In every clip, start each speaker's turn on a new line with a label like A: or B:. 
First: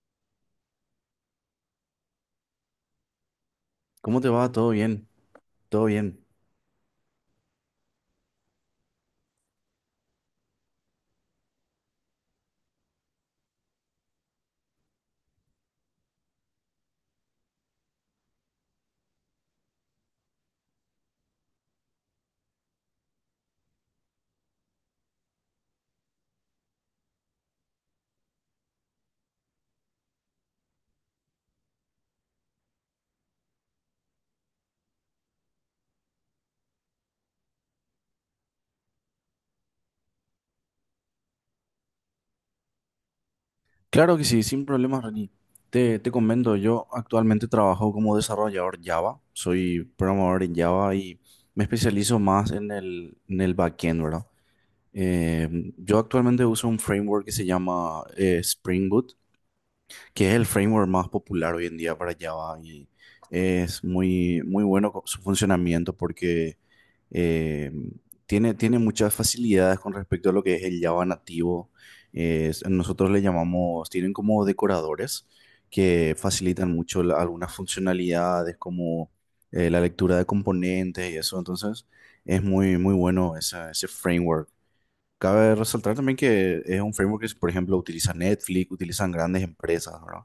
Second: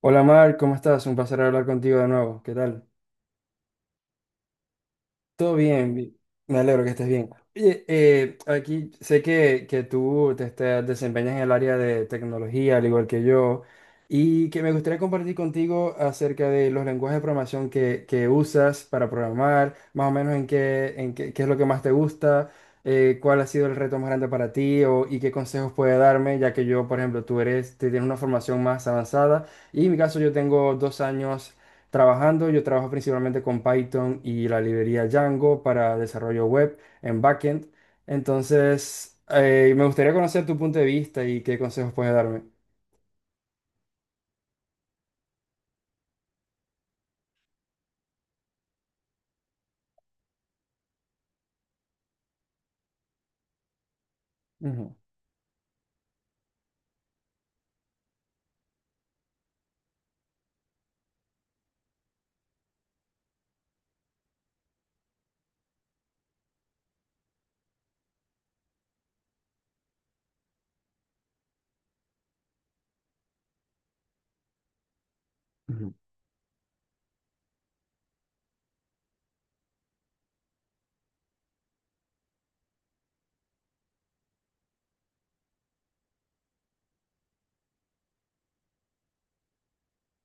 A: Hola Mar, ¿cómo estás? Un placer hablar contigo de nuevo. ¿Qué tal?
B: ¿Cómo te va? ¿Todo bien?
A: Todo
B: ¿Todo
A: bien,
B: bien?
A: me alegro que estés bien. Oye, aquí sé que tú desempeñas en el área de tecnología, al igual que yo, y que me gustaría compartir contigo acerca de los lenguajes de programación que usas para programar, más o menos en qué, qué es lo que más te gusta, cuál ha sido el reto más grande para ti o, y qué consejos puede darme, ya que yo, por ejemplo, tú eres, te tienes una formación más avanzada. Y en mi caso yo tengo dos años trabajando. Yo trabajo principalmente con Python y la librería Django para desarrollo web en backend. Entonces, me gustaría conocer tu punto de vista y qué consejos puedes darme.
B: Claro que sí, sin problemas, Reni. Te comento, yo actualmente trabajo como desarrollador Java, soy programador en Java y me especializo más en el backend, ¿verdad?
A: Ujú.
B: Yo actualmente uso un framework que se llama Spring Boot, que es el framework más popular hoy en día para Java y es muy bueno su funcionamiento porque eh, tiene muchas facilidades con respecto a lo que es el Java nativo. Nosotros le llamamos, tienen como decoradores
A: Ujú.
B: que facilitan mucho algunas funcionalidades como la lectura de componentes y eso. Entonces, es muy bueno ese framework. Cabe resaltar también que es un framework que, por ejemplo, utiliza Netflix, utilizan grandes empresas, ¿verdad?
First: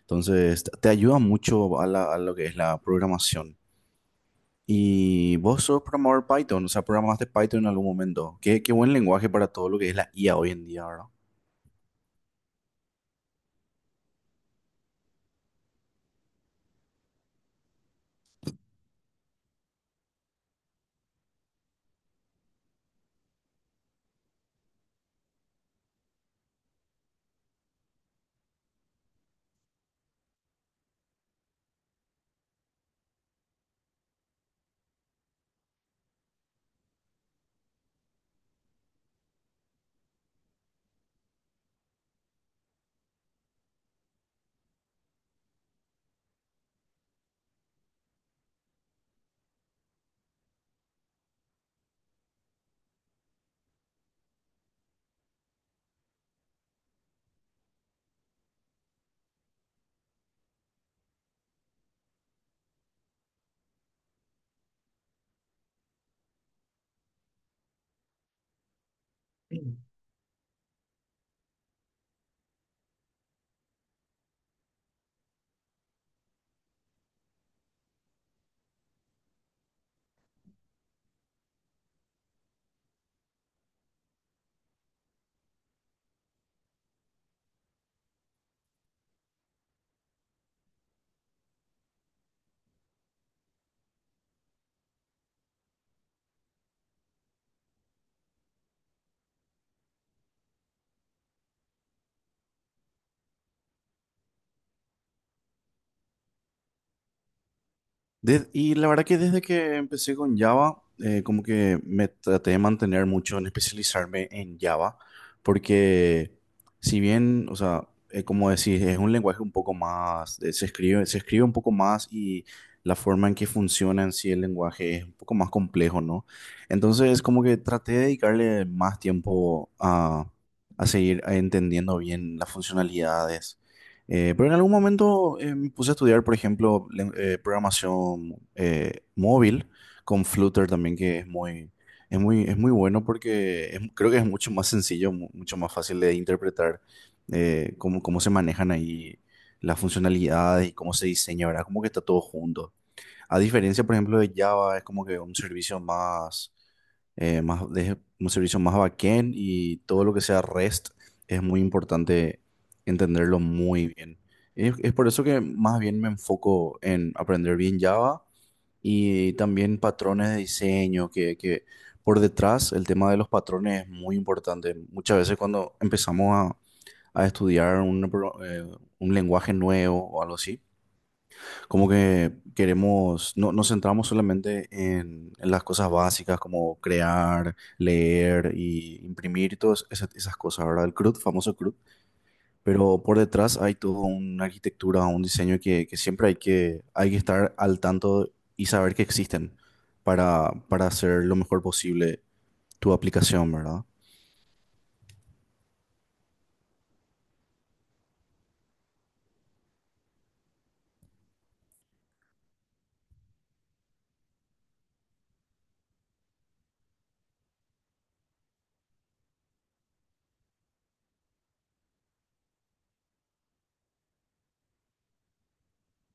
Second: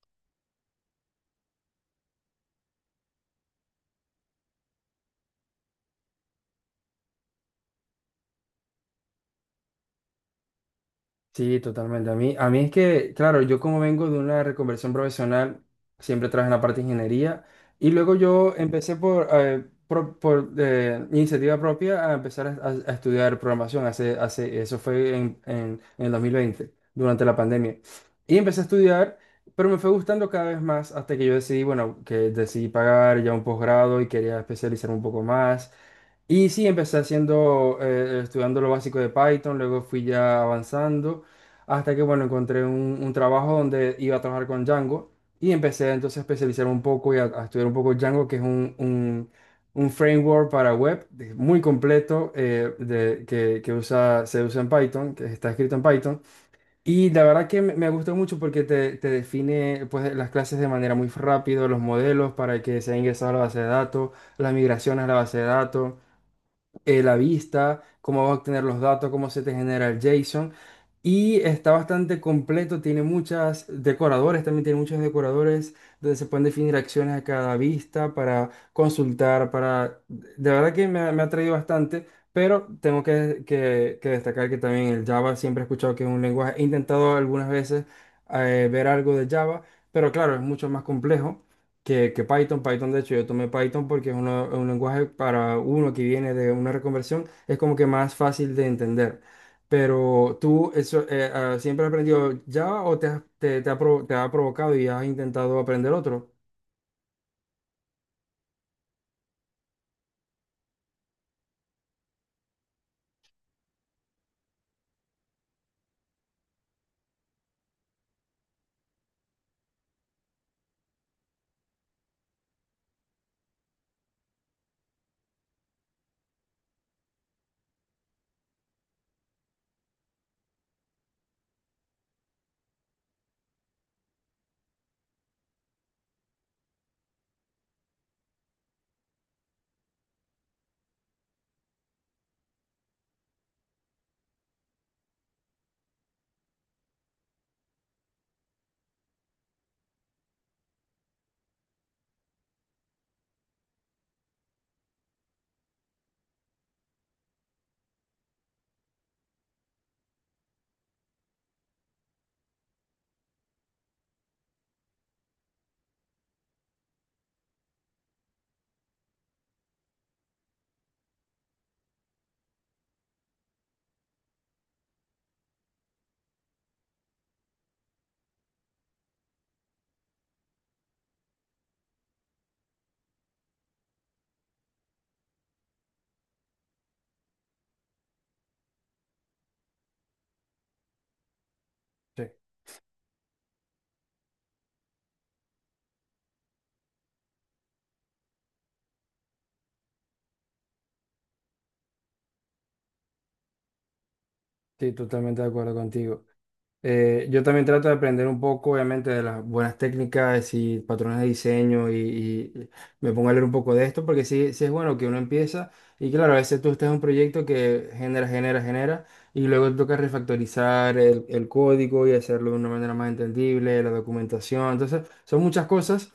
B: Entonces, te ayuda mucho a lo que es la programación. Y vos sos programador Python, o sea, programaste Python en algún momento. Qué buen lenguaje para todo lo que es la IA hoy en día, ¿verdad?
A: Sí, totalmente. A mí es que, claro, yo como vengo de una reconversión profesional, siempre trabajé en la parte de ingeniería y luego yo empecé por iniciativa propia a empezar a estudiar programación. Eso fue en, en el 2020, durante la pandemia. Y empecé a estudiar, pero me fue gustando cada vez más hasta que yo decidí, bueno, que decidí pagar ya un posgrado y quería especializar un poco más. Y sí, empecé haciendo, estudiando lo básico de Python, luego fui ya avanzando. Hasta que, bueno, encontré un trabajo donde iba a trabajar con Django y empecé entonces a especializar un poco y a estudiar un poco Django, que es un framework para web muy completo que usa, se usa en Python, que está escrito en Python. Y la verdad que me gustó mucho porque te define pues, las clases de manera muy rápido, los modelos para que sean ingresados a la base de datos, las migraciones a la base de datos la vista, cómo va a obtener los datos, cómo se te genera el JSON. Y está bastante completo, tiene muchas decoradores, también tiene muchos decoradores donde se pueden definir acciones a cada vista para consultar, para... De verdad que me ha traído bastante, pero tengo que destacar que también el Java siempre he escuchado que es un lenguaje, he intentado algunas veces ver algo de Java, pero claro, es mucho más complejo que Python. Python, de hecho, yo tomé Python porque es un lenguaje para uno que viene de una reconversión, es como que más fácil de entender. Pero tú, eso, ¿siempre has aprendido Java o te ha provocado y has intentado aprender otro?
B: Y la verdad que desde que empecé con Java, como que me traté de mantener mucho en especializarme en Java, porque si bien, o sea, como decís, es un lenguaje un poco más, se escribe un poco más y la forma en que funciona en sí el lenguaje es un poco más complejo, ¿no? Entonces, como que traté de dedicarle más tiempo a seguir entendiendo bien las funcionalidades, pero en algún momento me puse a estudiar, por ejemplo, programación móvil con Flutter también, que es muy, es muy, es muy bueno porque creo que es mucho más sencillo, mucho más fácil de interpretar, cómo se manejan ahí las funcionalidades y cómo se diseña, ¿verdad? Como que está todo junto. A diferencia, por ejemplo, de Java, es como que un servicio más, de un servicio más backend, y todo lo que sea REST es muy importante entenderlo muy bien. Es por eso que más bien me enfoco en aprender bien Java y también patrones de diseño, que por detrás el tema de los patrones es muy importante. Muchas veces cuando empezamos a estudiar un lenguaje nuevo o algo así, como que queremos, no, nos centramos solamente en las cosas básicas como crear, leer y imprimir y esas cosas, ¿verdad? El CRUD, famoso CRUD.
A: Sí,
B: Pero por detrás hay toda una arquitectura, un diseño que siempre hay que estar al tanto y saber que existen para hacer lo mejor posible tu aplicación, ¿verdad?
A: sí, totalmente de acuerdo contigo. Yo también trato de aprender un poco, obviamente, de las buenas técnicas y patrones de diseño y me pongo a leer un poco de esto porque sí, sí es bueno que uno empieza y claro, a veces tú estás en un proyecto que genera y luego toca refactorizar el código y hacerlo de una manera más entendible, la documentación. Entonces, son muchas cosas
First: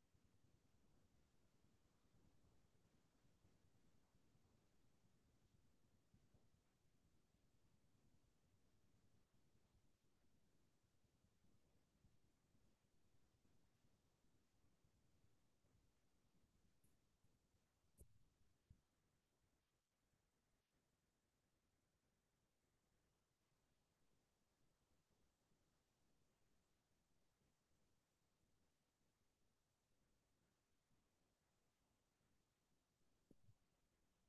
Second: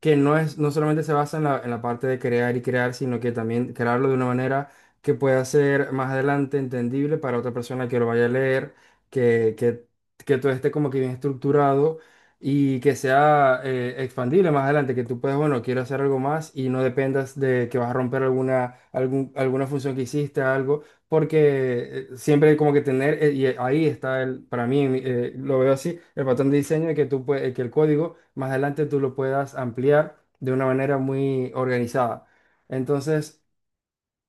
A: que no es, no solamente se basa en la parte de crear y crear, sino que también crearlo de una manera que pueda ser más adelante entendible para otra persona que lo vaya a leer que, que que todo esté como que bien estructurado y que sea expandible más adelante, que tú puedas, bueno, quiero hacer algo más y no dependas de que vas a romper alguna función que hiciste, algo, porque siempre como que tener, y ahí está el, para mí, lo veo así, el patrón de diseño de que que el código más adelante tú lo puedas ampliar de una manera muy organizada. Entonces,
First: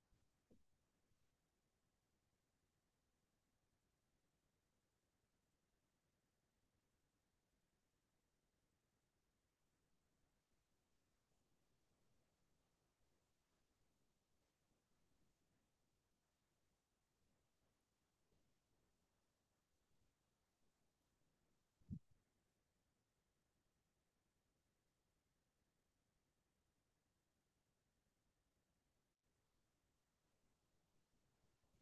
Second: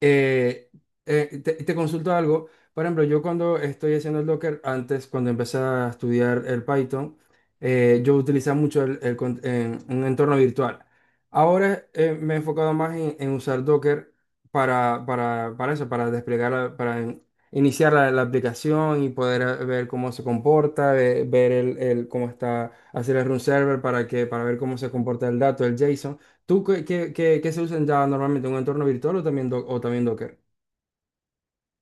A: eh, te consulto algo. Por ejemplo, yo cuando estoy haciendo el Docker, antes cuando empecé a estudiar el Python, yo utilizaba mucho en un entorno virtual. Ahora me he enfocado más en usar Docker para eso, para desplegar, para iniciar la aplicación y poder ver cómo se comporta, ver, cómo está, hacer el run server para que, para ver cómo se comporta el dato, el JSON. ¿Tú qué se usan ya normalmente? ¿Un entorno virtual o también, o también Docker?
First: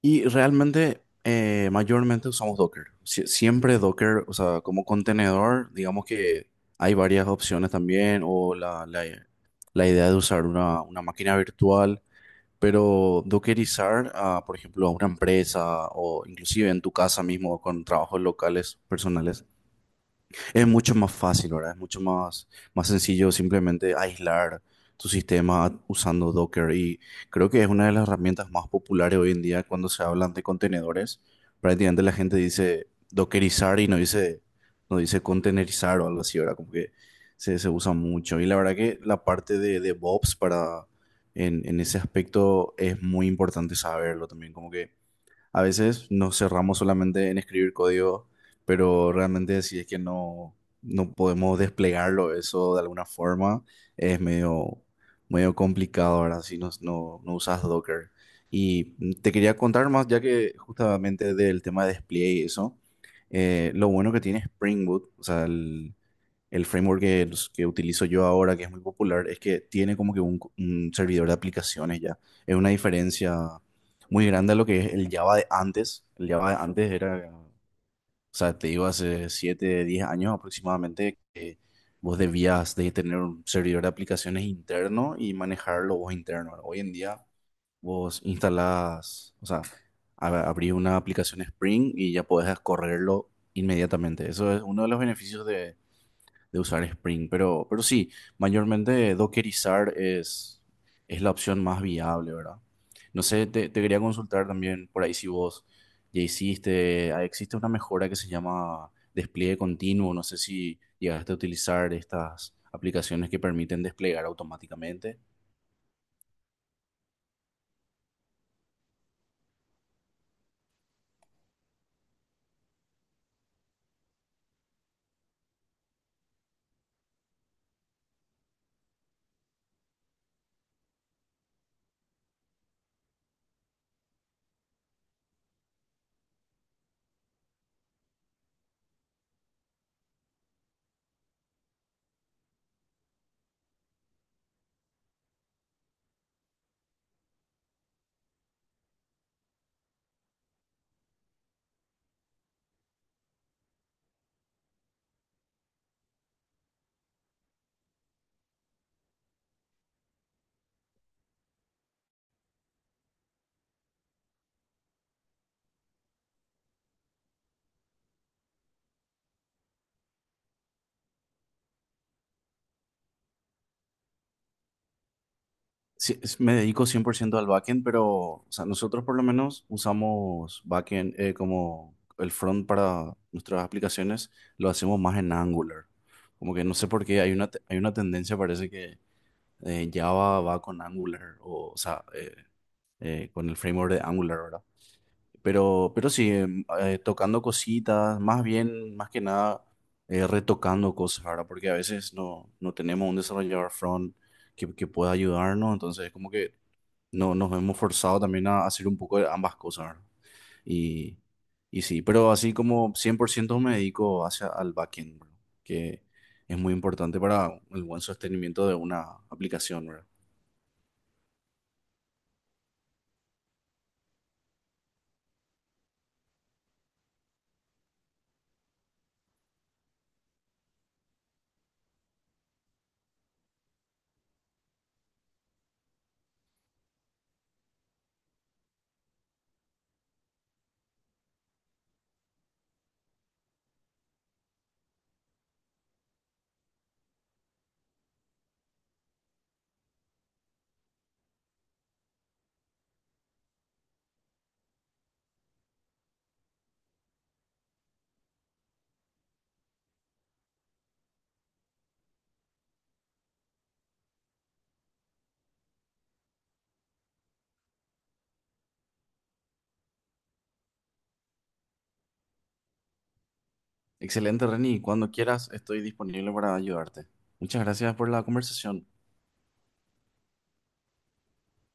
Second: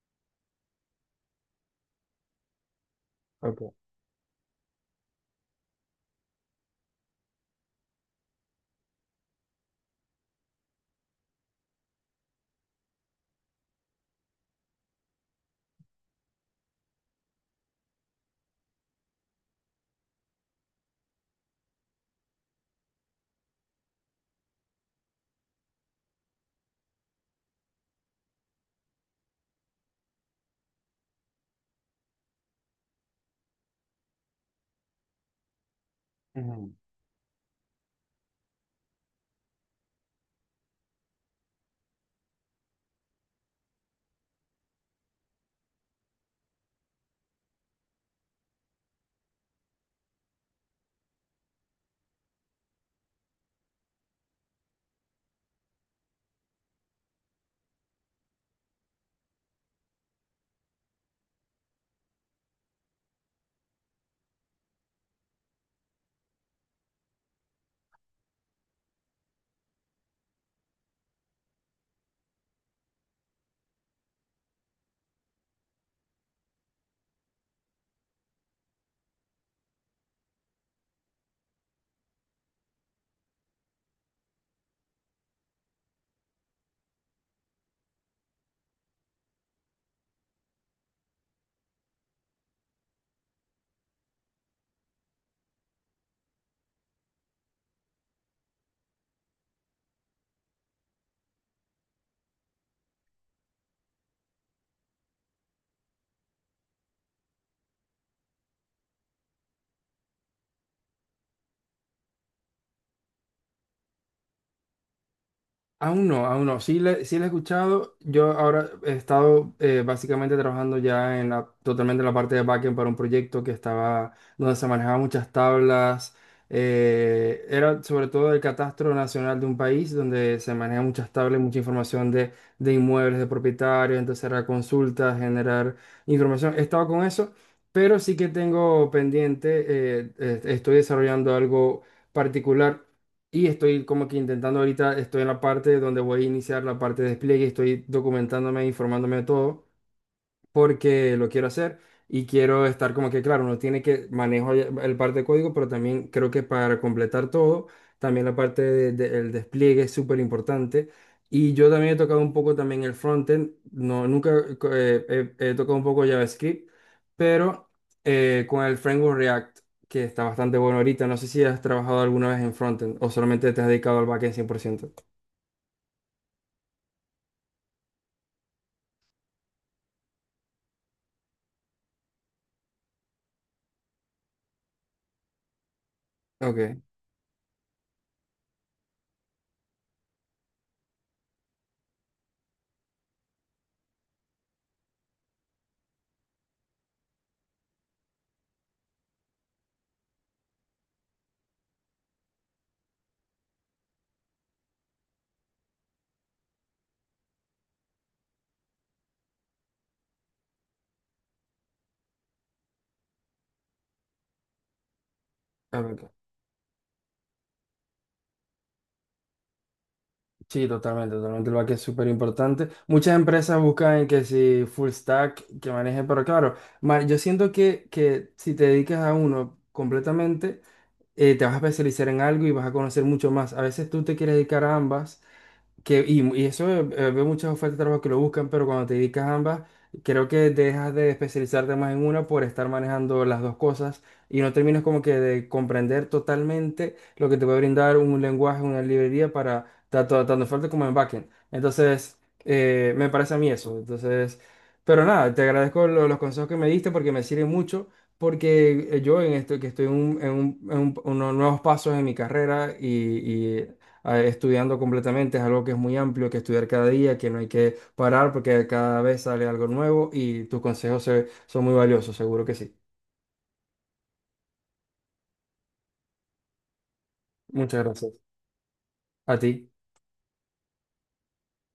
B: Y realmente, mayormente usamos Docker.
A: Ok.
B: Siempre Docker, o sea, como contenedor, digamos que hay varias opciones también, o la idea de usar una máquina virtual, pero dockerizar, a, por ejemplo, a una empresa o inclusive en tu casa mismo con trabajos locales, personales. Es mucho más fácil, ¿verdad? Es mucho más, más sencillo simplemente aislar tu sistema usando Docker, y creo que es una de las herramientas más populares hoy en día cuando se hablan de contenedores. Prácticamente la gente dice dockerizar y no dice contenerizar o algo así, ¿verdad? Como que se usa mucho. Y la verdad que la parte de DevOps para, en ese aspecto es muy importante saberlo también, como que a veces nos cerramos solamente en escribir código, pero realmente si es que no podemos desplegarlo eso de alguna forma, es medio, medio complicado ahora si no usas Docker. Y te quería contar más, ya que justamente del tema de despliegue y eso, lo bueno que tiene Spring Boot, o sea, el framework que utilizo yo ahora, que es muy popular, es que tiene como que un servidor de aplicaciones ya. Es una diferencia muy grande a lo que es el Java de antes. El Java de antes era, o sea, te digo, hace 7 10 años aproximadamente, que vos debías de tener un servidor de aplicaciones interno y manejarlo vos interno. Hoy en día vos instalás, o sea, abrís una aplicación Spring y ya podés correrlo inmediatamente. Eso es uno de los beneficios de usar Spring, pero sí, mayormente dockerizar es la opción más viable, ¿verdad? No sé, te quería consultar también por ahí si vos ya hiciste, ah, existe una mejora que se llama despliegue continuo, no sé si llegaste a utilizar estas aplicaciones que permiten desplegar automáticamente.
A: Aún no, aún no. Sí, sí la he escuchado. Yo ahora he estado básicamente trabajando ya en totalmente en la parte de backend para un proyecto que estaba, donde se manejaban muchas tablas. Era sobre todo el catastro nacional de un país donde se manejan muchas tablas, mucha información de inmuebles, de propietarios. Entonces era consultas, generar información. He estado con eso, pero sí que tengo pendiente, estoy desarrollando algo particular. Y estoy como que intentando ahorita, estoy en la parte donde voy a iniciar la parte de despliegue, estoy documentándome, informándome de todo porque lo quiero hacer y quiero estar como que, claro, uno tiene que manejo ya el parte de código, pero también creo que para completar todo, también la parte del despliegue es súper importante. Y yo también he tocado un poco también el frontend, no, nunca he tocado un poco JavaScript, pero con el framework React, que está bastante bueno ahorita, no sé si has trabajado alguna vez en frontend o solamente te has dedicado al backend cien por ciento.
B: Sí, me dedico 100% al backend, pero o sea, nosotros por lo menos usamos backend, como el front para nuestras aplicaciones, lo hacemos más en Angular. Como que no
A: Ok,
B: sé por qué hay una, hay una tendencia, parece que Java va con Angular, o sea, con el framework de Angular, ¿verdad? Pero sí, tocando cositas, más bien, más que nada, retocando cosas, ¿verdad? Porque a veces no tenemos un desarrollador front que pueda ayudarnos, entonces como que no, nos hemos forzado también a hacer un poco de ambas cosas, ¿verdad? Y, y sí, pero así como 100% me dedico hacia al backend, ¿verdad? Que
A: ok.
B: es muy importante para el buen sostenimiento de una aplicación, ¿verdad?
A: Sí, totalmente, totalmente. El back es súper importante. Muchas empresas buscan que si full stack que maneje, pero claro, yo siento que si te dedicas a uno completamente, te vas a especializar en algo y vas a conocer mucho más. A veces tú te quieres dedicar a ambas que, y eso, veo muchas ofertas de trabajo que lo buscan, pero cuando te dedicas a ambas, creo que dejas de especializarte más en una por estar manejando las dos cosas y no terminas como que de comprender totalmente lo que te puede brindar un lenguaje, una librería para tanto, tanto fuerte como en backend. Entonces, me parece a mí eso. Entonces, pero nada, te agradezco los consejos que me diste porque me sirven mucho. Porque yo en esto que estoy en unos nuevos pasos en mi carrera y estudiando completamente, es algo que es muy amplio, que estudiar cada día, que no hay que parar porque cada vez sale algo nuevo y tus consejos son muy valiosos, seguro que sí.
B: Excelente, Reni. Cuando quieras, estoy disponible para ayudarte. Muchas
A: Muchas
B: gracias por
A: gracias.
B: la conversación.
A: A ti.